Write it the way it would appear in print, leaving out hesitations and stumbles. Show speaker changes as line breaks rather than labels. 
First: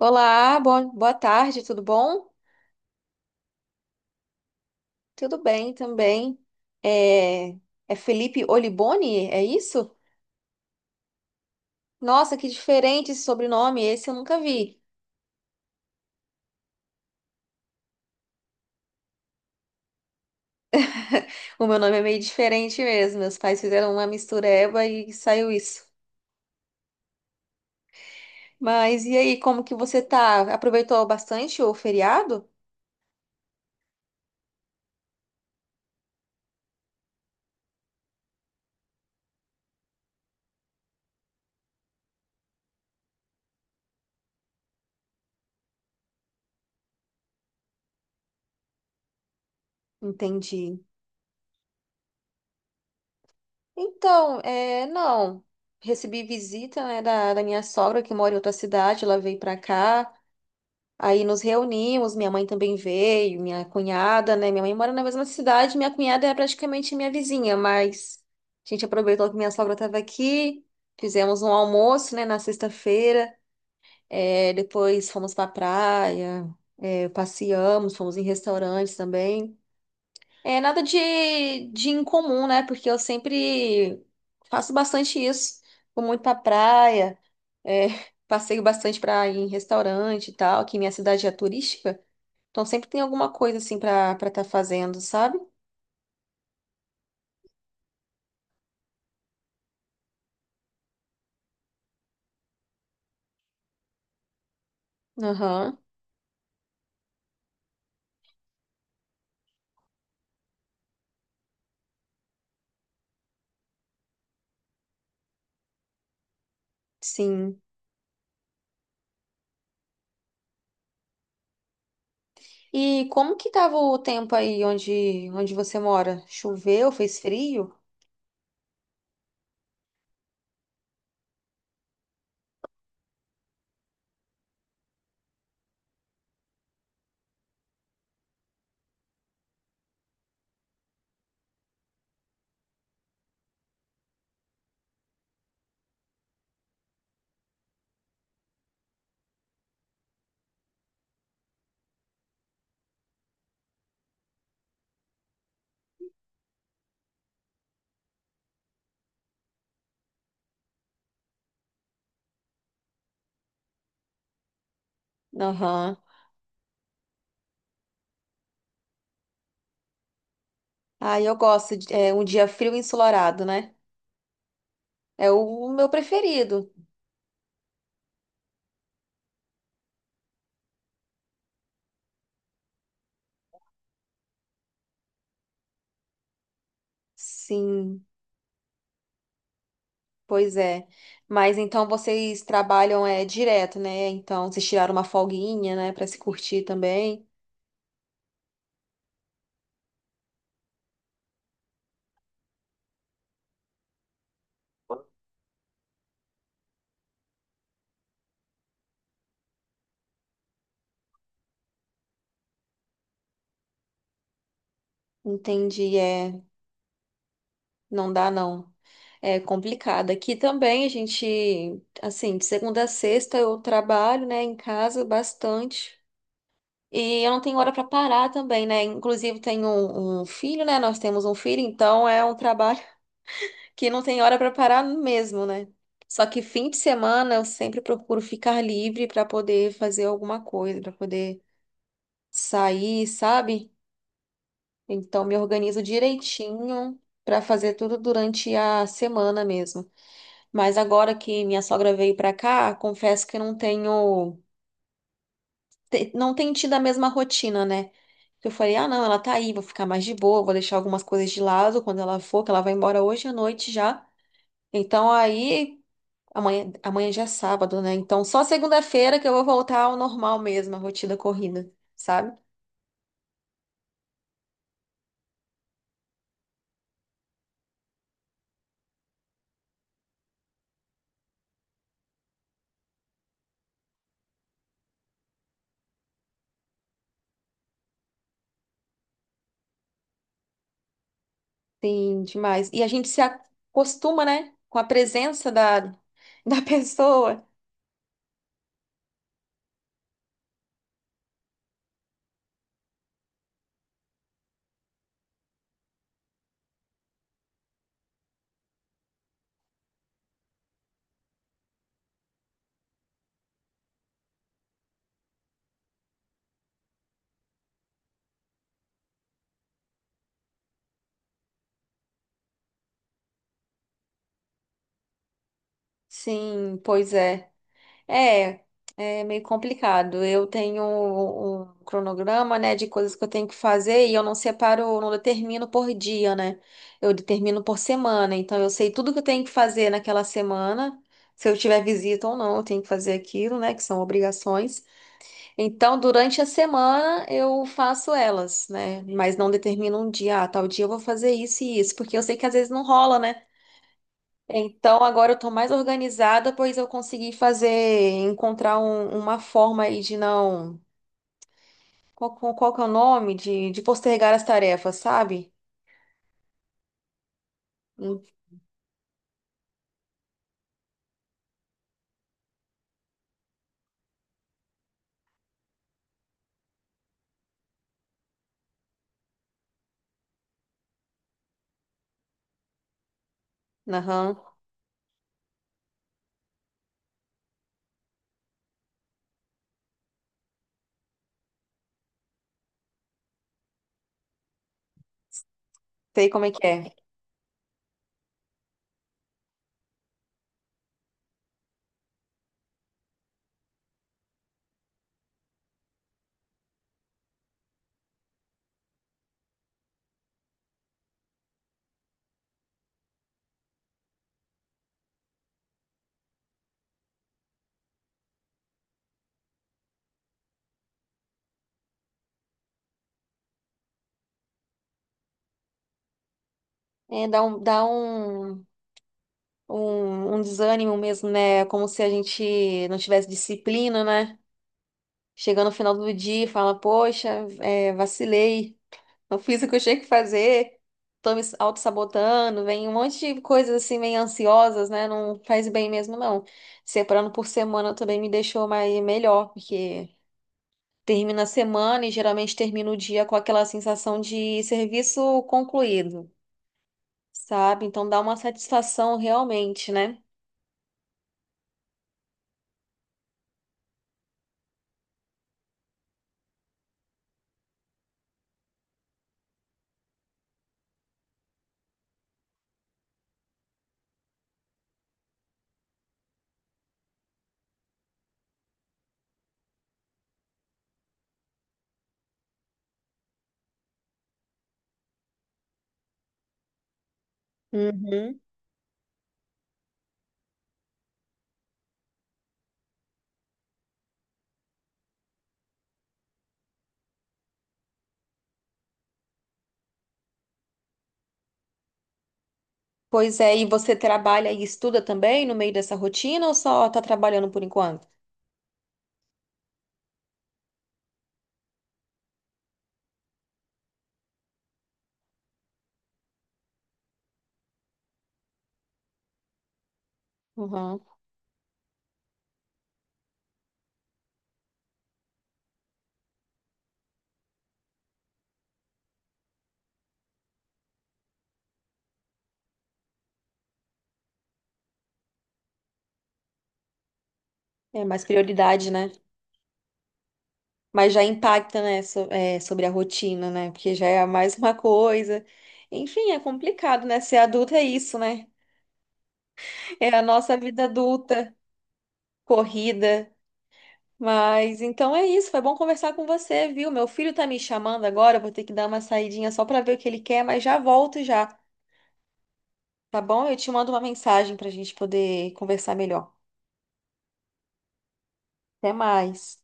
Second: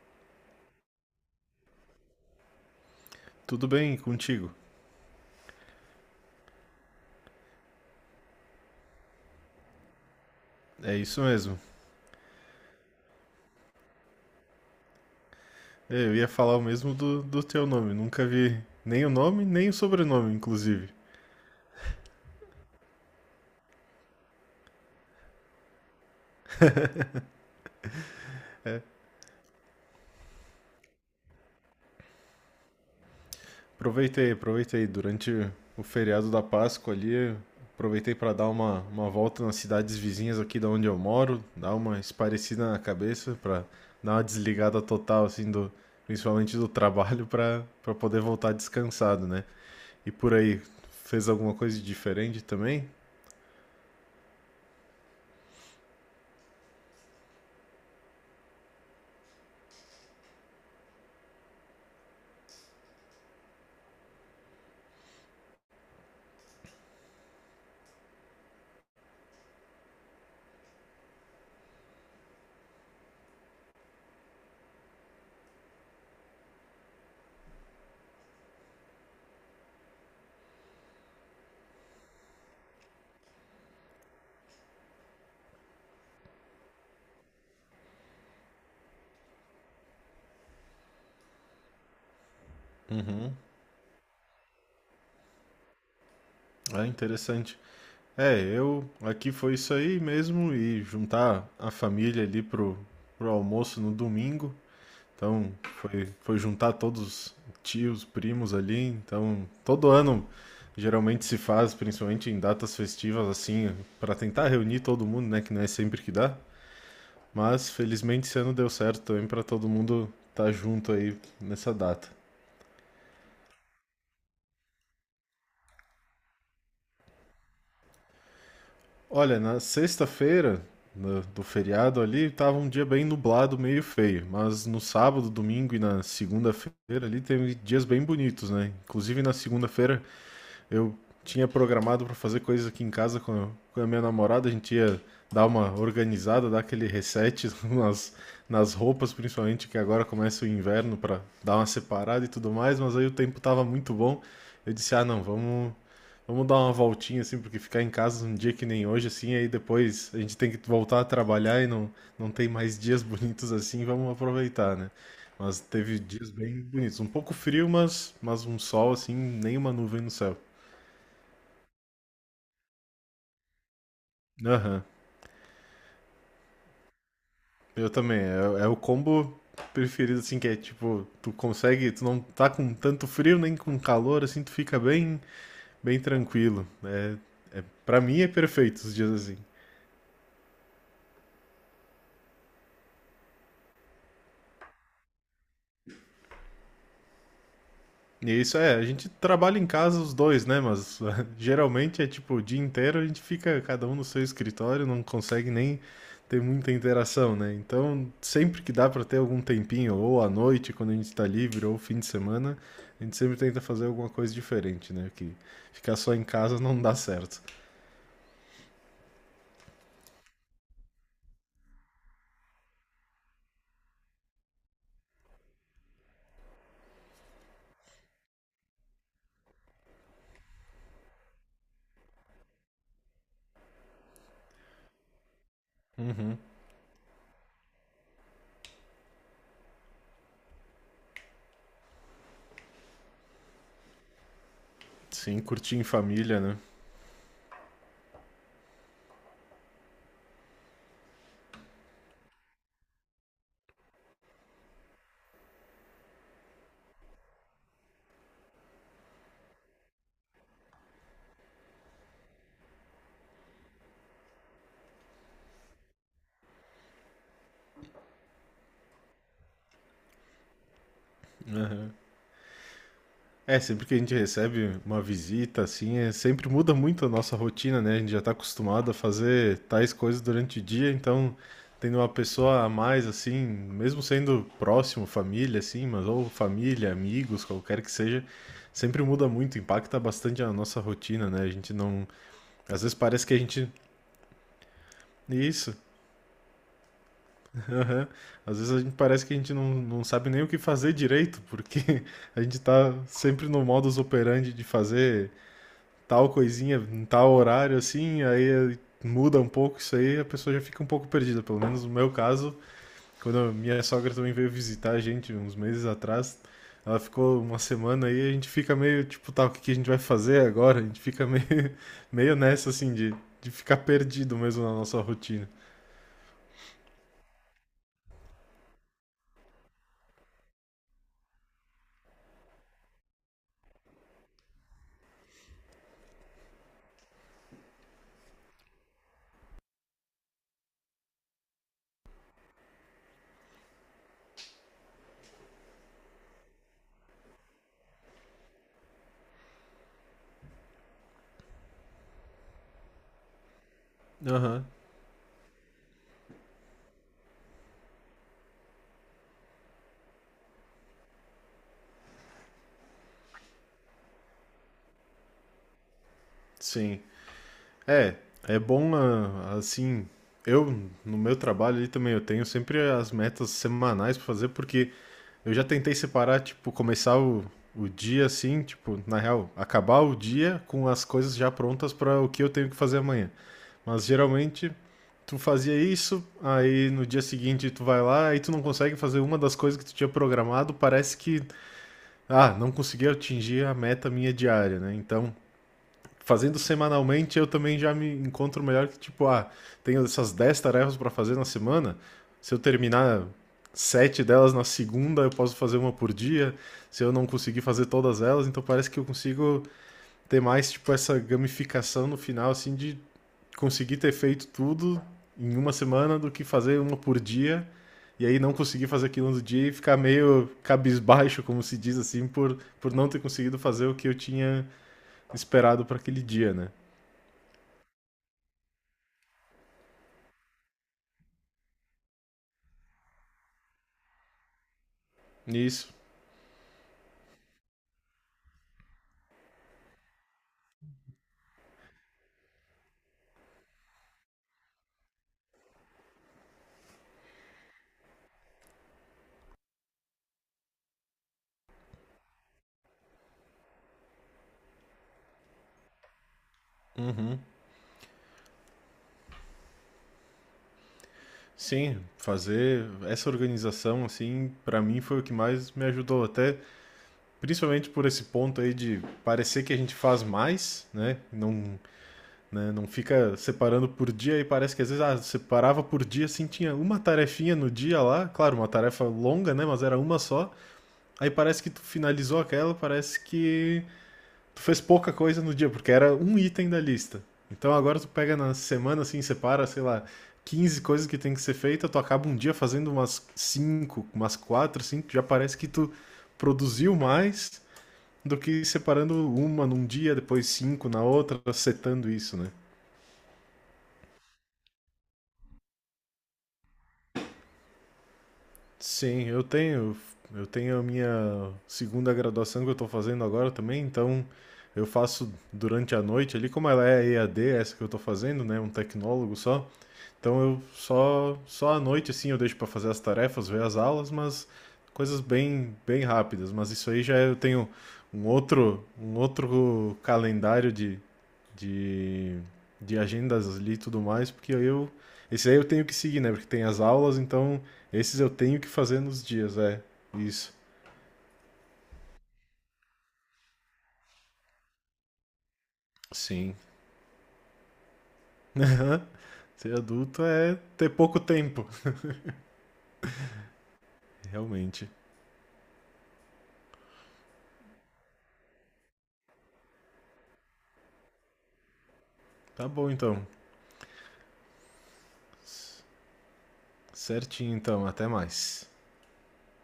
Olá, bom, boa tarde, tudo bom?
Tudo bem contigo?
Tudo bem também. É, é Felipe Oliboni, é isso?
É isso mesmo.
Nossa, que diferente esse sobrenome, esse eu nunca vi.
É, eu ia falar o mesmo do teu nome. Nunca vi nem o nome, nem o sobrenome, inclusive.
O meu nome é meio diferente mesmo, meus pais fizeram uma mistureba e saiu isso. Mas e aí, como que você tá? Aproveitou bastante o feriado?
Aproveitei. Durante o feriado da Páscoa ali, aproveitei para dar uma volta nas cidades vizinhas aqui da onde eu moro, dar uma esparecida na cabeça, para dar uma desligada total, assim, do, principalmente do trabalho, para poder voltar descansado, né? E por aí,
Entendi.
fez alguma coisa de diferente também?
Então, é, não, recebi visita, né, da minha sogra que mora em outra cidade, ela veio pra cá. Aí nos reunimos, minha mãe também veio, minha cunhada, né? Minha mãe mora na mesma cidade, minha cunhada é praticamente minha vizinha, mas a gente aproveitou que minha sogra estava aqui, fizemos um almoço, né, na sexta-feira, é, depois fomos para praia, é, passeamos, fomos em restaurantes também. É nada de incomum, né? Porque eu sempre faço bastante isso, vou muito para praia, é, passeio bastante para ir em restaurante e tal, que minha cidade é turística. Então sempre tem alguma coisa assim pra para estar fazendo, sabe?
É interessante. É, eu aqui foi isso aí mesmo e juntar a família ali pro, pro almoço no domingo. Então
Aham,
foi juntar todos os tios, primos ali. Então todo ano geralmente se faz, principalmente em datas festivas assim, para tentar reunir todo mundo, né? Que não é sempre que dá.
sim.
Mas felizmente esse ano deu certo também para todo mundo estar junto aí nessa data.
E como que tava o tempo aí onde você mora? Choveu? Fez frio?
Olha, na sexta-feira do feriado ali, tava um dia bem nublado, meio feio. Mas no sábado, domingo e na segunda-feira ali, teve dias bem bonitos, né? Inclusive na segunda-feira eu tinha programado para fazer coisas aqui em casa com a minha namorada, a gente ia dar uma organizada, dar aquele reset nas, nas roupas, principalmente que agora começa o inverno para dar uma separada e tudo mais, mas aí o tempo tava muito bom. Eu disse: "Ah, não, vamos dar uma voltinha assim, porque ficar em casa um dia que nem hoje assim, aí depois a gente tem que voltar a trabalhar e não tem mais dias bonitos assim, vamos aproveitar, né? Mas
Aham.
teve dias bem bonitos, um pouco frio, mas um sol assim, nem uma nuvem no céu.
Ah, eu gosto de é, um dia frio e ensolarado, né?
Aham.
É o meu preferido.
Eu também. É, é o combo preferido, assim, que é tipo, tu consegue, tu não tá com tanto frio nem com calor, assim, tu fica bem, bem tranquilo, né? Pra
Sim,
mim é perfeito os dias assim.
pois é. Mas então vocês trabalham é direto, né? Então vocês tiraram uma folguinha, né, pra se curtir também.
Isso, é, a gente trabalha em casa os dois, né? Mas geralmente é tipo o dia inteiro a gente fica cada um no seu escritório, não consegue nem ter muita interação, né? Então, sempre que dá para ter algum tempinho, ou à noite, quando a gente está livre, ou fim de semana, a gente sempre tenta fazer alguma coisa diferente, né? Que
Entendi,
ficar só em
é,
casa não dá certo.
não dá não. É complicado. Aqui também a gente, assim, de segunda a sexta eu trabalho, né, em casa bastante. E eu não tenho hora para parar também, né? Inclusive tenho um filho, né? Nós temos um filho, então é um trabalho que não tem hora para parar mesmo, né? Só que fim de semana eu sempre procuro ficar livre para poder fazer alguma coisa, para poder sair, sabe? Então me
Sim, curtir
organizo
em família, né?
direitinho para fazer tudo durante a semana mesmo. Mas agora que minha sogra veio pra cá, confesso que eu não tenho, não tenho tido a mesma rotina, né? Eu falei, ah, não, ela tá aí, vou ficar mais de boa, vou deixar algumas coisas de lado quando ela for, que ela vai embora hoje à noite já. Então aí, amanhã já é sábado, né? Então só segunda-feira que eu vou voltar ao normal mesmo, a rotina corrida, sabe?
É, sempre que a gente recebe uma visita, assim, é, sempre muda muito a nossa rotina, né? A gente já está acostumado a fazer tais coisas durante o dia, então tendo uma pessoa a mais, assim, mesmo sendo próximo, família, assim, mas ou família, amigos, qualquer que seja, sempre muda muito, impacta bastante a nossa rotina, né? A gente não.
Sim, demais.
Às
E a
vezes
gente se
parece que a gente.
acostuma, né? Com a presença
Isso,
da, da pessoa.
aham. Às vezes a gente parece que a gente não, não sabe nem o que fazer direito, porque a gente tá sempre no modus operandi de fazer tal coisinha em tal horário, assim, aí muda um pouco isso aí, a pessoa já fica um pouco perdida. Pelo menos no meu caso, quando a minha sogra também veio visitar a gente uns meses atrás, ela ficou uma semana aí, a gente fica meio tipo, tá, o que que a gente vai fazer agora? A gente fica meio, meio nessa, assim, de ficar perdido mesmo na nossa rotina.
Sim, pois é. É, é meio complicado. Eu tenho um cronograma, né, de coisas que eu tenho que fazer e eu não separo, eu não determino por dia, né? Eu determino por semana. Então eu sei tudo que eu tenho que fazer naquela semana. Se eu tiver visita ou não, eu tenho que fazer aquilo, né, que são obrigações. Então, durante a semana eu faço elas, né? Mas não determino um dia, ah, tal dia eu vou fazer isso e isso, porque eu sei que às vezes não rola, né?
Aham.
Então agora eu tô mais organizada, pois eu consegui fazer, encontrar uma forma aí de não. Qual que é o nome? De postergar as tarefas, sabe?
Sim. É,
Hum,
é bom ah, assim. Eu, no meu trabalho ali também, eu tenho sempre as metas semanais pra fazer, porque eu já tentei separar, tipo, começar o dia assim, tipo, na real, acabar o dia com as coisas já prontas pra o que eu tenho que fazer amanhã. Mas
Aham,
geralmente tu fazia isso, aí no dia seguinte tu vai lá, aí tu não consegue fazer uma das coisas que tu tinha programado, parece que, ah, não consegui atingir a meta minha diária, né? Então
sei como é
fazendo
que é.
semanalmente, eu também já me encontro melhor que, tipo, ah, tenho essas 10 tarefas para fazer na semana. Se eu terminar 7 delas na segunda, eu posso fazer uma por dia. Se eu não conseguir fazer todas elas, então parece que eu consigo ter mais, tipo, essa gamificação no final, assim, de conseguir ter feito tudo em uma semana do que fazer uma por dia. E aí não conseguir fazer aquilo no dia e ficar meio cabisbaixo, como se diz assim, por não ter conseguido fazer o que eu tinha esperado para aquele dia, né?
É, um desânimo mesmo, né? É como se a gente não tivesse disciplina, né? Chegando no
Isso.
final do dia e fala, poxa, é, vacilei. Não fiz o que eu tinha que fazer, tô me auto-sabotando, vem um monte de coisas assim, meio ansiosas, né? Não faz bem mesmo, não. Separando por semana também me deixou mais melhor, porque termina a semana e geralmente termina o dia com aquela sensação de serviço concluído,
Uhum.
sabe? Então dá uma satisfação realmente, né?
Sim, fazer essa organização, assim, pra mim foi o que mais me ajudou. Até principalmente por esse ponto aí de parecer que a gente faz mais, né? Não, né? Não fica separando por dia e parece que às vezes ah, separava por dia, assim, tinha uma tarefinha no dia lá, claro, uma tarefa longa, né? Mas era uma só. Aí parece que tu finalizou aquela, parece que tu fez pouca coisa no dia, porque era um item da lista. Então agora tu pega
Uhum.
na semana, assim, separa, sei lá, 15 coisas que tem que ser feita, tu acaba um dia fazendo umas 5 umas quatro cinco, já parece que tu produziu mais do que separando uma num dia, depois cinco na outra, setando isso, né?
Pois é, e você trabalha e estuda também no meio dessa rotina ou só tá trabalhando por enquanto?
Sim, eu tenho a minha segunda graduação que eu tô fazendo agora também, então eu faço durante a noite ali, como ela é EAD, essa que eu tô fazendo, né, um tecnólogo só. Então eu
Uhum.
só só à noite assim eu deixo para fazer as tarefas, ver as aulas, mas coisas bem rápidas, mas isso aí já é, eu tenho um outro calendário de de agendas ali e tudo mais, porque aí eu esse aí eu tenho que seguir, né? Porque tem as aulas, então
É
esses
mais
eu tenho que
prioridade,
fazer
né?
nos dias, é. Isso.
Mas já impacta, né, é, sobre a rotina, né? Porque já é mais uma coisa. Enfim, é
Sim.
complicado, né? Ser adulta é isso, né?
Ser
É a
adulto
nossa
é
vida
ter pouco
adulta,
tempo,
corrida. Mas
realmente.
então é isso. Foi bom conversar com você, viu? Meu filho tá me chamando agora. Eu Vou ter que dar uma saidinha só pra ver o que ele quer, mas já volto já,
Tá bom
tá
então.
bom? Eu te mando uma mensagem pra gente poder conversar melhor.
Certinho então, até mais.
Até mais.